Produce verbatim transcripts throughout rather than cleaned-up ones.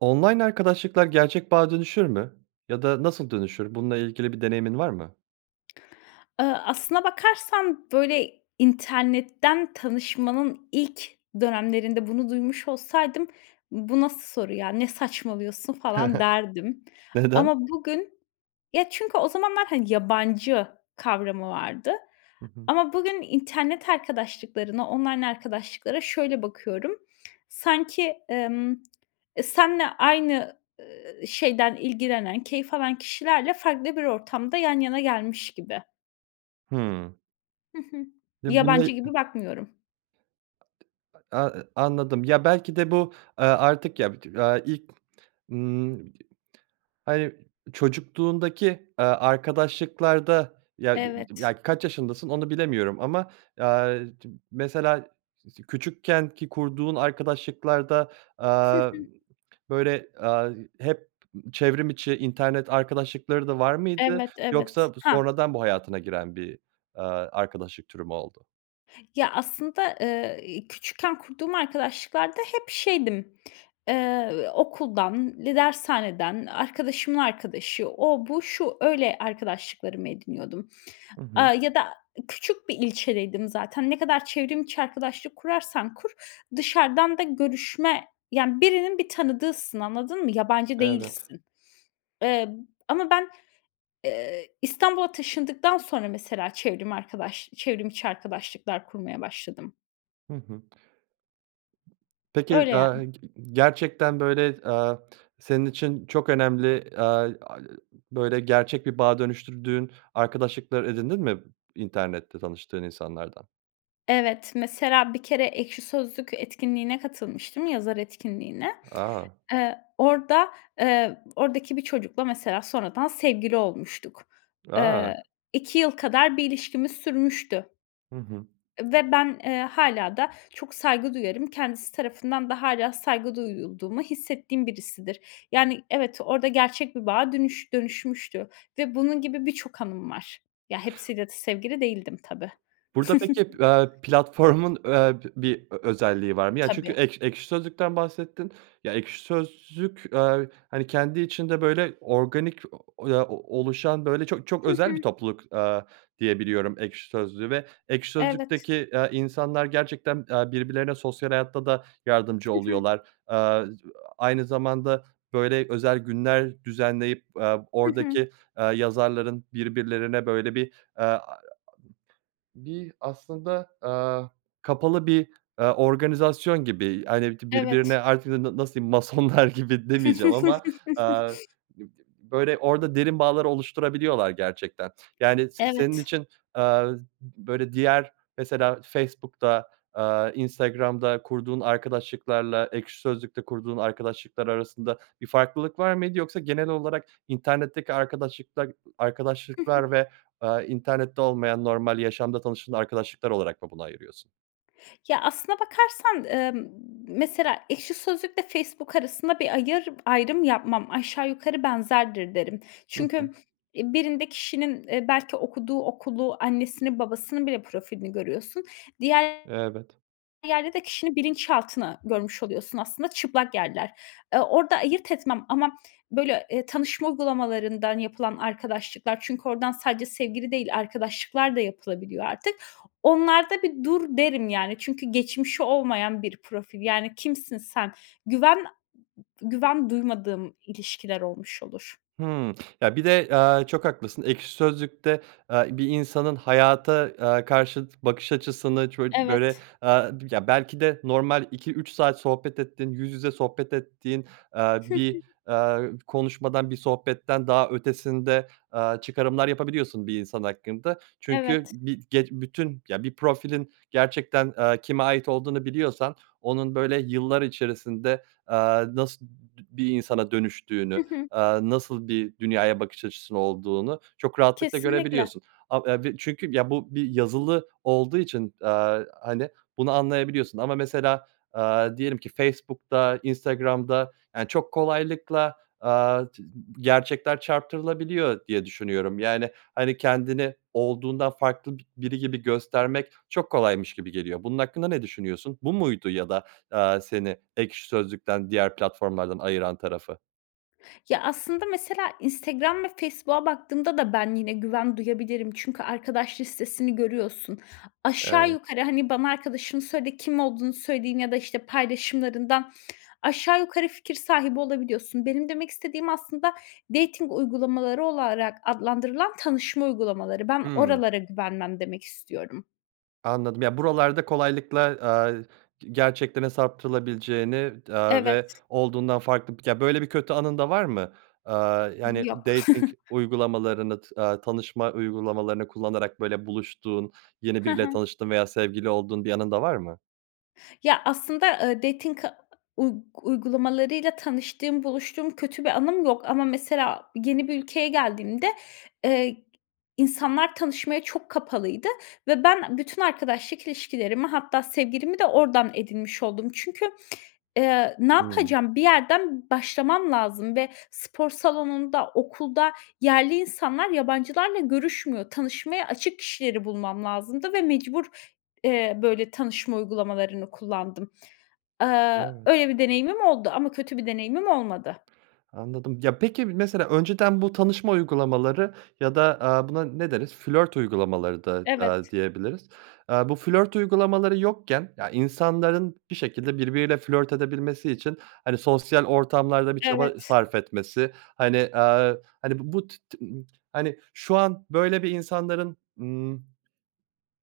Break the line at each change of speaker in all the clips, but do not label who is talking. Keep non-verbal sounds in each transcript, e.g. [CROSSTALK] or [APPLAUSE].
Online arkadaşlıklar gerçek bağa dönüşür mü ya da nasıl dönüşür? Bununla ilgili bir deneyimin var mı?
[SMACKS LIPS] Iıı, aslına bakarsan, böyle, internetten tanışmanın ilk dönemlerinde bunu duymuş olsaydım "Bu nasıl soru ya? Ne saçmalıyorsun?" falan derdim.
[CHUCKLES] Neden?
Ama bugün ya, çünkü o zamanlar, hani, yabancı kavramı vardı.
Hı hı.
Ama bugün internet arkadaşlıklarına online arkadaşlıklara şöyle bakıyorum. [SMACKS LIPS] Sanki, ımm, [SMACKS LIPS] e, seninle aynı, ııı, şeyden ilgilenen, keyif alan kişilerle farklı bir ortamda yan yana gelmiş gibi.
Hımm.
Hı hı.
Ya buna
Yabancı
y
gibi bakmıyorum.
A ııı, anladım. Ya, belki de bu, ııı, artık ya bit ııı, a ilk ımm, [UNINTELLIGIBLE] hani, çocukluğundaki, ııı, arkadaşlıklarda ya, [UNINTELLIGIBLE]
Evet.
ya, kaç yaşındasın onu bilemiyorum ama, ııı, d mesela s s küçükkenki kurduğun arkadaşlıklarda, ııı, aaa,
[CHUCKLES]
böyle, ııı, hep çevrim içi internet arkadaşlıkları da var mıydı
Evet, evet.
yoksa bu
Ha
sonradan bu hayatına giren bir, ııı, arkadaşlık türü mü oldu?
Ya, aslında, ııı, küçükken kurduğum arkadaşlıklarda hep şeydim ııı, okuldan dershaneden arkadaşımın arkadaşı o, bu, şu, öyle, arkadaşlıklarımı ediniyordum,
Hı hı.
ııı, ya da küçük bir ilçedeydim zaten. Ne kadar çevrim içi arkadaşlık kurarsan kur dışarıdan da görüşme, yani, birinin bir tanıdığısın anladın mı? Yabancı
Evet.
değilsin. Eee, ama ben, eee, İstanbul'a taşındıktan sonra mesela çevrim arkadaş çevrim içi arkadaşlıklar kurmaya başladım.
Hı hı. Peki,
Öyle,
aaa,
yani.
gerçekten, böyle, aaa, senin için çok önemli, aaa, böyle, gerçek bir bağa dönüştürdüğün arkadaşlıklar edindin mi internette tanıştığın insanlardan?
Evet, mesela bir kere Ekşi Sözlük etkinliğine katılmıştım, yazar etkinliğine.
A!
Eee, orada, eee, oradaki bir çocukla mesela sonradan sevgili olmuştuk.
A!
Eee, iki yıl kadar bir ilişkimiz sürmüştü.
Hı hı.
Ve ben, eee, hâlâ da çok saygı duyarım. Kendisi tarafından da hâlâ saygı duyulduğumu hissettiğim birisidir. Yani, evet orada gerçek bir bağa dönüş dönüşmüştü ve bunun gibi birçok anım var. Ya, hepsiyle de sevgili değildim tabii.
Burada peki,
[CHUCKLES]
aaa, platformun, aaa, bir ö özelliği var mı? Ya, çünkü
Tabii.
Ekş Ekşi Sözlük'ten bahsettin. Ya, ekşi sözlük, aaa, hani, kendi içinde, böyle, organik, ya, o oluşan, böyle, çok çok
Hı
özel bir
hı.
topluluk, aaa, diye biliyorum Ekşi Sözlük'ü ve Ekşi
Evet.
Sözlük'teki, aaa, insanlar gerçekten, aaa, birbirlerine sosyal hayatta da yardımcı
Hı hı.
oluyorlar. Aaa, aynı zamanda, böyle, özel günler düzenleyip, aaa,
Hı hı.
oradaki, aaa, yazarların birbirlerine, böyle, bir aaa, bir aslında, aaa, kapalı bir, aaa, organizasyon gibi, hani, birbirine
Evet.
artık na nasıl diyeyim, Masonlar gibi demeyeceğim ama,
[CHUCKLES]
aaa, böyle, orada derin bağlar oluşturabiliyorlar gerçekten. Yani, s senin
Evet.
için, aaa, böyle, diğer mesela Facebook'ta, aaa, Instagram'da kurduğun arkadaşlıklarla Ekşi Sözlük'te kurduğun arkadaşlıklar arasında bir farklılık var mıydı? Yoksa genel olarak internetteki arkadaşıkla
Hı hı.
arkadaşlıklar ve, aaa, internette olmayan normal yaşamda tanıştığın arkadaşlıklar olarak mı bunu ayırıyorsun?
Ya, aslına bakarsan, emm, mesela Ekşi Sözlük ve Facebook arasında bir ayır ayrım yapmam, aşağı yukarı benzerdir derim.
Hı hı.
Çünkü, eee, birinde kişinin, eee, belki okuduğu okulu, annesinin, babasının bile profilini görüyorsun. Diğer
Evet.
yerde de kişinin bilinçaltını görmüş oluyorsun aslında çıplak yerler. Eee, orda ayırt etmem ama, böyle, eee, tanışma uygulamalarından yapılan arkadaşlıklar çünkü oradan sadece sevgili değil arkadaşlıklar da yapılabiliyor artık. Onlar da, "Bir dur!" derim, yani, çünkü geçmişi olmayan bir profil. Yani, kimsin sen? Güven güven duymadığım ilişkiler olmuş olur.
Hıı, ya, bir de, eee, çok haklısın. Ekşi Sözlük'te, eee, bir insanın hayata, eee, karşı tı bakış açısını çocu böyle,
Evet.
aaa, [UNINTELLIGIBLE] ya belki de normal iki üç saat sohbet ettin, yüz yüze sohbet ettiğin, eee,
Hı
bir,
hı.
eee, konuşmadan, bir sohbetten daha ötesinde, eee, çıkarımlar yapabiliyorsun bir insan hakkında. Çünkü
Evet.
bir ge bütün, ya, bir profilin gerçekten, eee, kime ait olduğunu biliyorsan onun, böyle, yıllar içerisinde, aaa, nasıl dü bir insana
Hı
dönüştüğünü,
hı.
aaa, nasıl bir dünyaya bakış açısı olduğunu çok rahatlıkla
Kesinlikle.
görebiliyorsun. Ab e b çünkü, ya, bu bir yazılı olduğu için, aaa, hani, bunu anlayabiliyorsun ama mesela, aaa, diyelim ki Facebook'ta, Instagram'da, ya, çok kolaylıkla, aaa, çı gerçekler çarptırabiliyor diye düşünüyorum. Yani, hani, kendini olduğundan farklı bi biri gibi göstermek çok kolaymış gibi geliyor. Bunun hakkında ne düşünüyorsun? Bu muydu ya da, eee, seni Ekşi Sözlük'ten, diğer platformlardan ayıran tarafı?
Ya, aslında mesela Instagram ve Facebook'a baktığımda da ben yine güven duyabilirim. Çünkü arkadaş listesini görüyorsun. Aşağı
Evet.
yukarı, hani, bana arkadaşını söyle kim olduğunu söyleyeyim ya da, işte, paylaşımlarından aşağı yukarı fikir sahibi olabiliyorsun. Benim demek istediğim aslında dating uygulamaları olarak adlandırılan tanışma uygulamaları. Ben
Hımm.
oralara güvenmem demek istiyorum.
Anladım. Yani, buralarda kolaylıkla, aaa, g gerçeklerin saptırılabileceğini, aaa,
Evet.
ve olduğundan farklı Ya, böyle bir kötü anın da var mı? Aaa, yani,
Yok.
dating
[CHUCKLES]
uygulamalarını t aaa, tanışma uygulamalarını kullanarak, böyle, buluştuğun, yeni
Hı
biriyle
hı.
tanıştığın veya sevgili olduğun bir anın da var mı?
Ya, aslında, eee, dating a uy uygulamalarıyla tanıştığım, buluştuğum kötü bir anım yok ama mesela yeni bir ülkeye geldiğimde, eee, insanlar tanışmaya çok kapalıydı ve ben bütün arkadaşlık ilişkilerimi hatta sevgilimi de oradan edinmiş oldum. Çünkü, eee, ne
Hımm.
yapacağım? Bir yerden başlamam lazım ve spor salonunda, okulda yerli insanlar yabancılarla görüşmüyor. Tanışmaya açık kişileri bulmam lazımdı ve mecbur, eee, böyle tanışma uygulamalarını kullandım. Aaa,
Evet.
öyle bir deneyimim oldu ama kötü bir deneyimim olmadı.
Anladım. Ya, peki, mesela önceden bu tanışma uygulamaları ya da, aaa, buna ne deriz? Flört uygulamaları da, aaa,
Evet.
diyebiliriz. Aaa, bu flört uygulamaları yokken ya, insanların bir şekilde birbiriyle flört edebilmesi için, hani, sosyal ortamlarda bir çaba
Evet.
sarf etmesi, hani, aaa, hani, bu tı tı hani, şu an, böyle, bir insanların, ımm,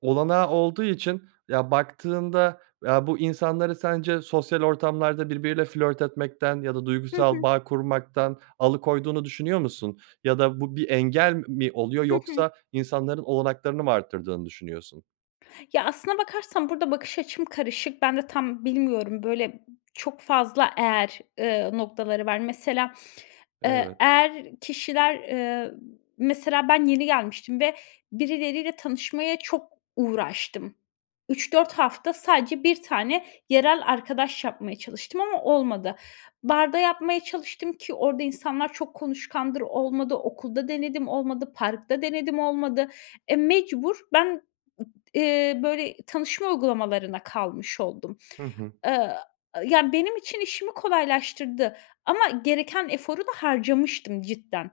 olanağı olduğu için, ya, baktığında, ya, bu insanları sence sosyal ortamlarda birbiriyle flört etmekten ya da
Hı
duygusal
hı.
bağ kurmaktan alıkoyduğunu düşünüyor musun? Ya da bu bir engel mi oluyor
Hı hı.
yoksa insanların olanaklarını mı artırdığını düşünüyorsun?
Ya, aslında bakarsan burada bakış açım karışık. Ben de tam bilmiyorum böyle çok fazla eğer, ııı, noktaları var. Mesela, ııı,
Evet.
eğer kişiler, ııı, mesela ben yeni gelmiştim ve birileriyle tanışmaya çok uğraştım. üç dört hafta sadece bir tane yerel arkadaş yapmaya çalıştım ama olmadı. Barda yapmaya çalıştım, ki orada insanlar çok konuşkandır olmadı, okulda denedim olmadı, parkta denedim olmadı. E, mecbur ben, ııı, böyle tanışma uygulamalarına kalmış oldum.
Hı hı.
Aaa, ya, benim için işimi kolaylaştırdı ama gereken eforu da harcamıştım cidden.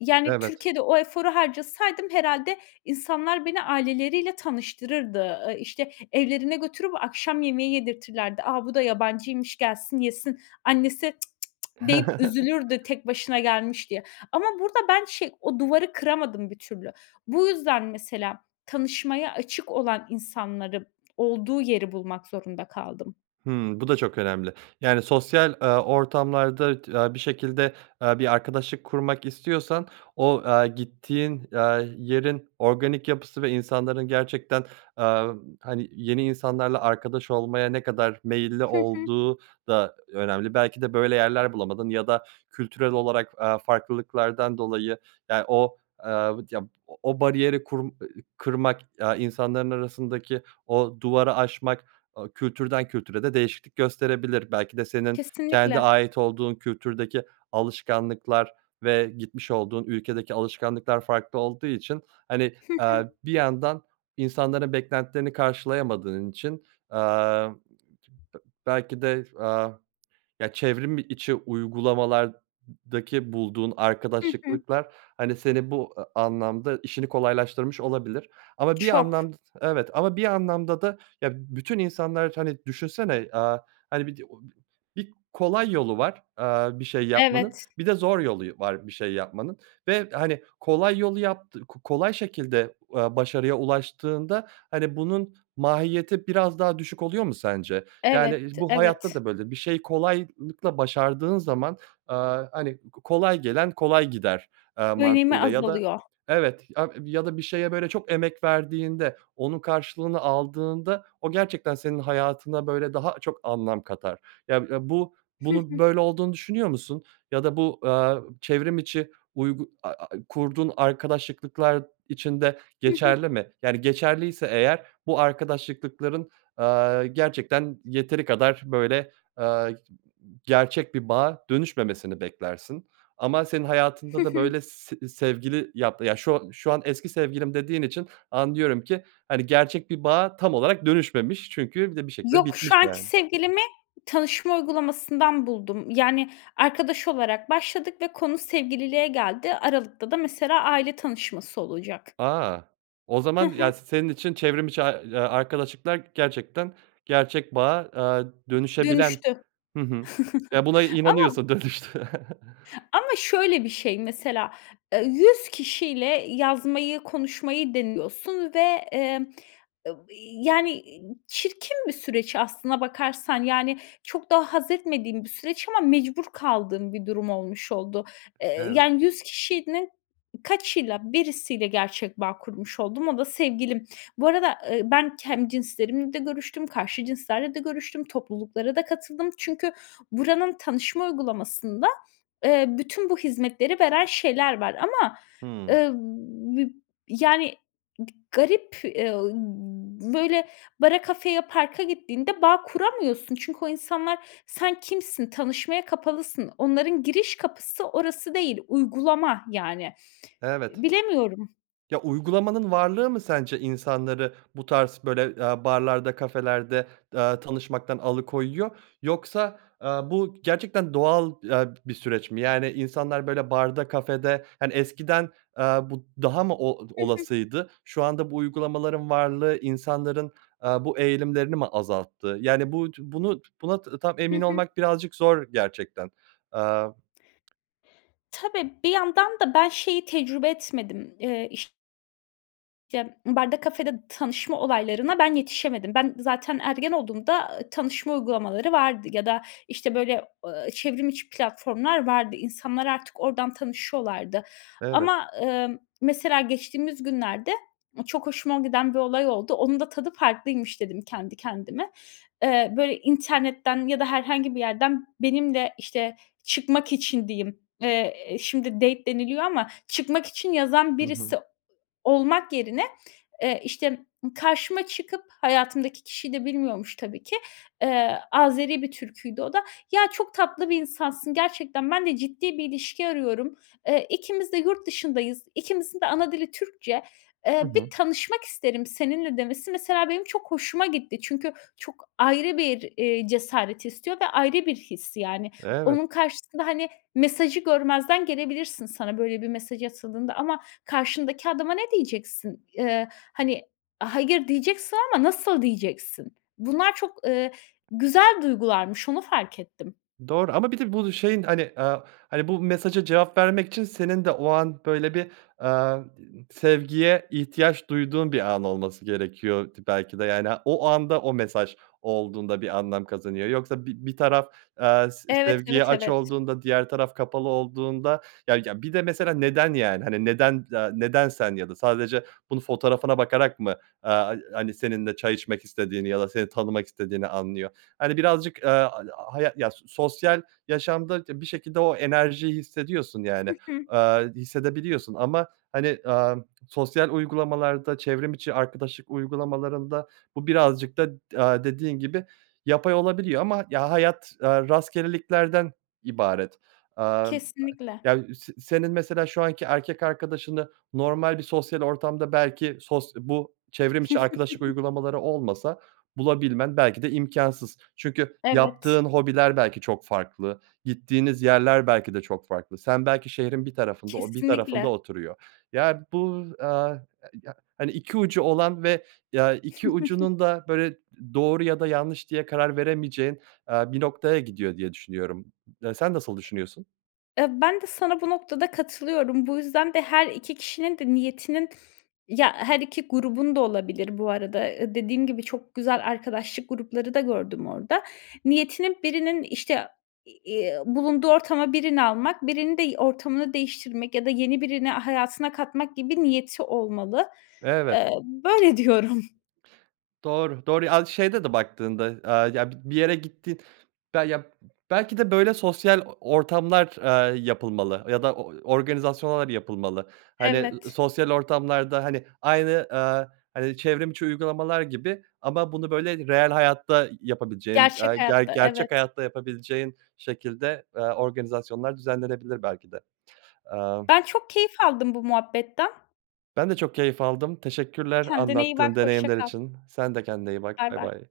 Yani,
Evet.
Türkiye'de o eforu harcasaydım herhâlde insanlar beni aileleriyle tanıştırırdı. Iıı, işte, evlerine götürüp akşam yemeği yedirtirlerdi. "A, bu da yabancıymış gelsin, yesin." Annesi, "Cık cık cık!" deyip
[GIGGLES]
üzülürdü, "Tek başına gelmiş." diye. Ama burada ben şey o duvarı kıramadım bir türlü. Bu yüzden mesela tanışmaya açık olan insanların olduğu yeri bulmak zorunda kaldım.
Hımm, bu da çok önemli, yani, sosyal, aaa, ortamlarda t aaa, bir şekilde, aaa, bir arkadaşlık kurmak istiyorsan o, aaa, gittiğin, aaa, yerin organik yapısı ve insanların gerçekten, aaa, hani, yeni insanlarla arkadaş olmaya ne kadar meyilli
Hı hı.
olduğu da önemli. Belki de böyle yerler bulamadın ya da kültürel olarak, aaa, farklılıklardan dolayı, ya, o, aaa, ya o o bariyeri kur ııı, kırmak, aaa, insanların arasındaki o duvarı aşmak, aaa, kültürden kültüre de değişiklik gösterebilir. Belki de senin kendi
Kesinlikle.
ait olduğun kültürdeki alışkanlıklar ve gitmiş olduğun ülkedeki alışkanlıklar farklı olduğu için, hani,
Hı
aaa,
hı.
bir yandan insanların beklentilerini karşılayamadığın için, aaa, belki de, aaa, ya, çevrim içi uygulamalardaki bulduğun
Hı hı.
arkadaşlıklıklar, hani, senin bu a anlamda işini kolaylaştırmış olabilir. Ama bir
Çok.
anlamd Evet. Ama bir anlamda da, ya, bütün insanlar, hani, düşünsene, aaa, hani, bir Bir kolay yolu var, aaa, bir şey yapmanın
Evet.
bir de zor yolu yo var bir şey yapmanın ve, hani, kolay yolu yaptı ko kolay şekilde, aaa, başarıya ulaştığında, hani, bunun mahiyeti biraz daha düşük oluyor mu sence? Yani,
Evet,
iii, bu hayatta
evet.
da böyle. Bir şeyi kolaylıkla başardığın zaman, aaa, hani, ko kolay gelen kolay gider, aaa,
Önemi
mantığıyla ya da
azalıyor.
Evet, ya ya da bir şeye, böyle, çok emek verdiğinde, onun karşılığını aldığında o gerçekten senin hayatına, böyle, daha çok anlam katar. Ya ya bu
Hı
bunun
hı.
böyle olduğunu düşünüyor musun? Ya da bu, aaa, çevrim içi uygu a a kurduğun arkadaşlıklıklar için de
Hı hı.
geçerli mi? Yani, geçerliyse eğer bu arkadaşlıklıklar aaa, gerçekten yeteri kadar, böyle, aaa, gerçek bir bağa dönüşmemesini beklersin. Ama senin
Hı
hayatında da,
hı.
böyle, s sevgili yap ya, şu şu an eski sevgilim dediğin için anlıyorum ki, hani, gerçek bir bağa tam olarak dönüşmemiş çünkü bir de bir şekilde
Yok,
bitmiş,
şu anki
yani.
sevgilimi tanışma uygulamasından buldum. Yani, arkadaş olarak başladık ve konu sevgililiğe geldi. Aralıkta da mesela aile tanışması olacak.
A! O
Hı
zaman, ya,
hı.
s senin için çevrim içi a ya, arkadaşlıklar gerçekten gerçek bağa, aaa, dönüşebilen
Dönüştü.
Hı hı. Ya buna
[CHUCKLES] Ama
inanıyorsun dönüştüğüne. [CHUCKLES]
Ama şöyle bir şey mesela, eee, yüz kişiyle yazmayı, konuşmayı deniyorsun ve, emm, yani, çirkin bir süreç aslına bakarsan. Yani, çok da hazzetmediğim bir süreç ama mecbur kaldığım bir durum olmuş oldu. Eee,
Evet.
yani, yüz kişinin kaçıyla, birisiyle gerçek bağ kurmuş oldum, o da sevgilim. Bu arada, ııı, ben kendi cinslerimle de görüştüm, karşı cinslerle de görüştüm, topluluklara da katıldım çünkü buranın tanışma uygulamasında, eee, bütün bu hizmetleri veren şeyler var ama,
Hımm.
ııı, bib yani, garip, eee, ııı, böyle, bara, kafeye, parka gittiğinde bağ kuramıyorsun. Çünkü o insanlar Sen kimsin? Tanışmaya kapalısın. Onların giriş kapısı orası değil, uygulama, yani.
Evet.
Bilemiyorum.
Ya, uygulamanın varlığı mı sence insanları bu tarz böyle, eee, barlarda, kafelerde, eee, tanışmaktan alıkoyuyor. Yoksa, eee, bu gerçekten doğal, eee, bir süreç mi? Yani, insanlar, böyle, barda, kafede, hani, eskiden, aaa, bu daha mı o
Hı hı.
olasıydı? Şu anda bu uygulamaların varlığı insanların, aaa, bu eğilimlerini mi azalttı? Yani, bu bunu buna tam
Hı
emin
hı.
olmak birazcık zor gerçekten. Eee
Tabii, bir yandan da ben şeyi tecrübe etmedim. Eee, iş Ya, barda, kafede tanışma olaylarına ben yetişemedim. Ben, zaten ergen olduğumda, eee, tanışma uygulamaları vardı. Ya da, işte, böyle, eee, çevrim içi platformlar vardı. İnsanlar artık ordan tanışıyorlardı.
Evet.
Ama, eee, mesela geçtiğimiz günlerde çok hoşuma giden bir olay oldu. "Onun da tadı farklıymış." dedim kendi kendime. Eee, böyle internetten ya da herhangi bir yerden benimle, işte, çıkmak için diyeyim, eee, şimdi date deniliyor ama çıkmak için yazan
Hı hı.
birisi olmak yerine, eee, işte, karşıma çıkıp, hayatımdaki kişiyi de bilmiyormuş tabii ki, eee, Azeri bir Türküydü o da. "Ya, çok tatlı bir insansın, gerçekten ben de ciddi bir ilişki arıyorum. Eee, ikimiz de yurt dışındayız. İkimizin de ana dili Türkçe. Eee,
Hı
bir
hı.
tanışmak isterim seninle." demesi mesela benim çok hoşuma gitti. Çünkü çok ayrı bir, eee, cesaret istiyor ve ayrı bir his, yani.
Evet.
Onun karşısında, hani, mesajı görmezden gelebilirsin sana böyle bir mesaj atıldığında ama karşındaki adama ne diyeceksin? Eee, hani, hayır diyeceksin ama nasıl diyeceksin? Bunlar çok, eee, güzel duygularmış, onu fark ettim.
Doğru. Ama bir de bu şeyin, hani, aaa, hani, bu mesaja cevap vermek için senin de o an böyle bir, eee, di sevgiye ihtiyaç duyduğun bir an olması gerekiyor t belki de. Yani, o anda o mesaj olduğunda bir anlam kazanıyor. Yoksa bi bir taraf, eee, se
Evet,
sevgiye
evet,
aç
evet.
olduğunda, diğer taraf kapalı olduğunda ya ya bir de mesela neden, yani, hani, neden, aaa, neden sen? Ya da sadece bunu fotoğrafına bakarak mı, eee, ha hani seninle çay içmek istediğini ya da seni tanımak istediğini anlıyor. Hani, birazcık, aaa, a ağa haya ya s sosyal yaşamda t bir şekilde o enerjiyi hissediyorsun, yani,
Hı hı.
aaa, hissedebiliyorsun ama, hani, aaa, sosyal uygulamalarda, çevrim içi arkadaşlık uygulamalarında bu birazcık da, aaa, dediğin gibi yapay olabiliyor. Ama, ya, hayat, aaa, rastgeleliklerden ibaret. Aaa, aaa,
Kesinlikle.
ya, se senin mesela şu anki erkek arkadaşını normal bir sosyal ortamda belki sos bu çevrim içi arkadaşlık
[GIGGLES]
uygulamaları olmasa bulabilmen belki de imkânsız. Çünkü
Evet.
yaptığın hobiler belki çok farklı, gittiğiniz yerler belki de çok farklı. Sen, belki şehrin bir tarafında, o bir tarafında
Kesinlikle.
oturuyor. Ya bu, aaa, a ya, hani, iki ucu olan ve, ya, iki
[GIGGLES]
ucunun da böyle doğru ya da yanlış diye karar veremeyeceğin, aaa, bir noktaya gidiyor diye düşünüyorum. Sen nasıl düşünüyorsun?
Eee, ben de sana bu noktada katılıyorum. Bu yüzden de her iki kişinin de niyetinin, ya her iki grubun da olabilir bu arada, eee, dediğim gibi çok güzel arkadaşlık grupları da gördüm orada, niyetinin birinin, işte, eee, bulunduğu ortama birini almak, birinin de ortamını değiştirmek ya da yeni birini hayatına katmak gibi niyeti olmalı.
Evet.
Eee, böyle diyorum.
Doğru, doğru. Aaa, şeyde de baktığında, aaa, ya bi bir yere gittin be ya belki de böyle sosyal o ortamlar, aaa, yapılmalı ya da o organizasyonlar yapılmalı. Hani, ı ı
Evet.
sosyal ortamlarda, hani, aynı, aaa, hani, çevrim içi uygulamalar gibi ama bunu böyle reel hayatta yapabileceğin, aaa,
Gerçek
ge
hayatta,
gerçek
evet.
hayatta yapabileceğin şekilde, aaa, organizasyonlar düzenlenebilir belki de. Eee
Ben, çok keyif aldım bu muhabbetten.
Ben de çok keyif aldım, teşekkürler
Kendine iyi bak,
anlattığın
hoşça
deneyimler
kal.
için. Sen de kendine iyi bak,
Bay
bay
bay.
bay.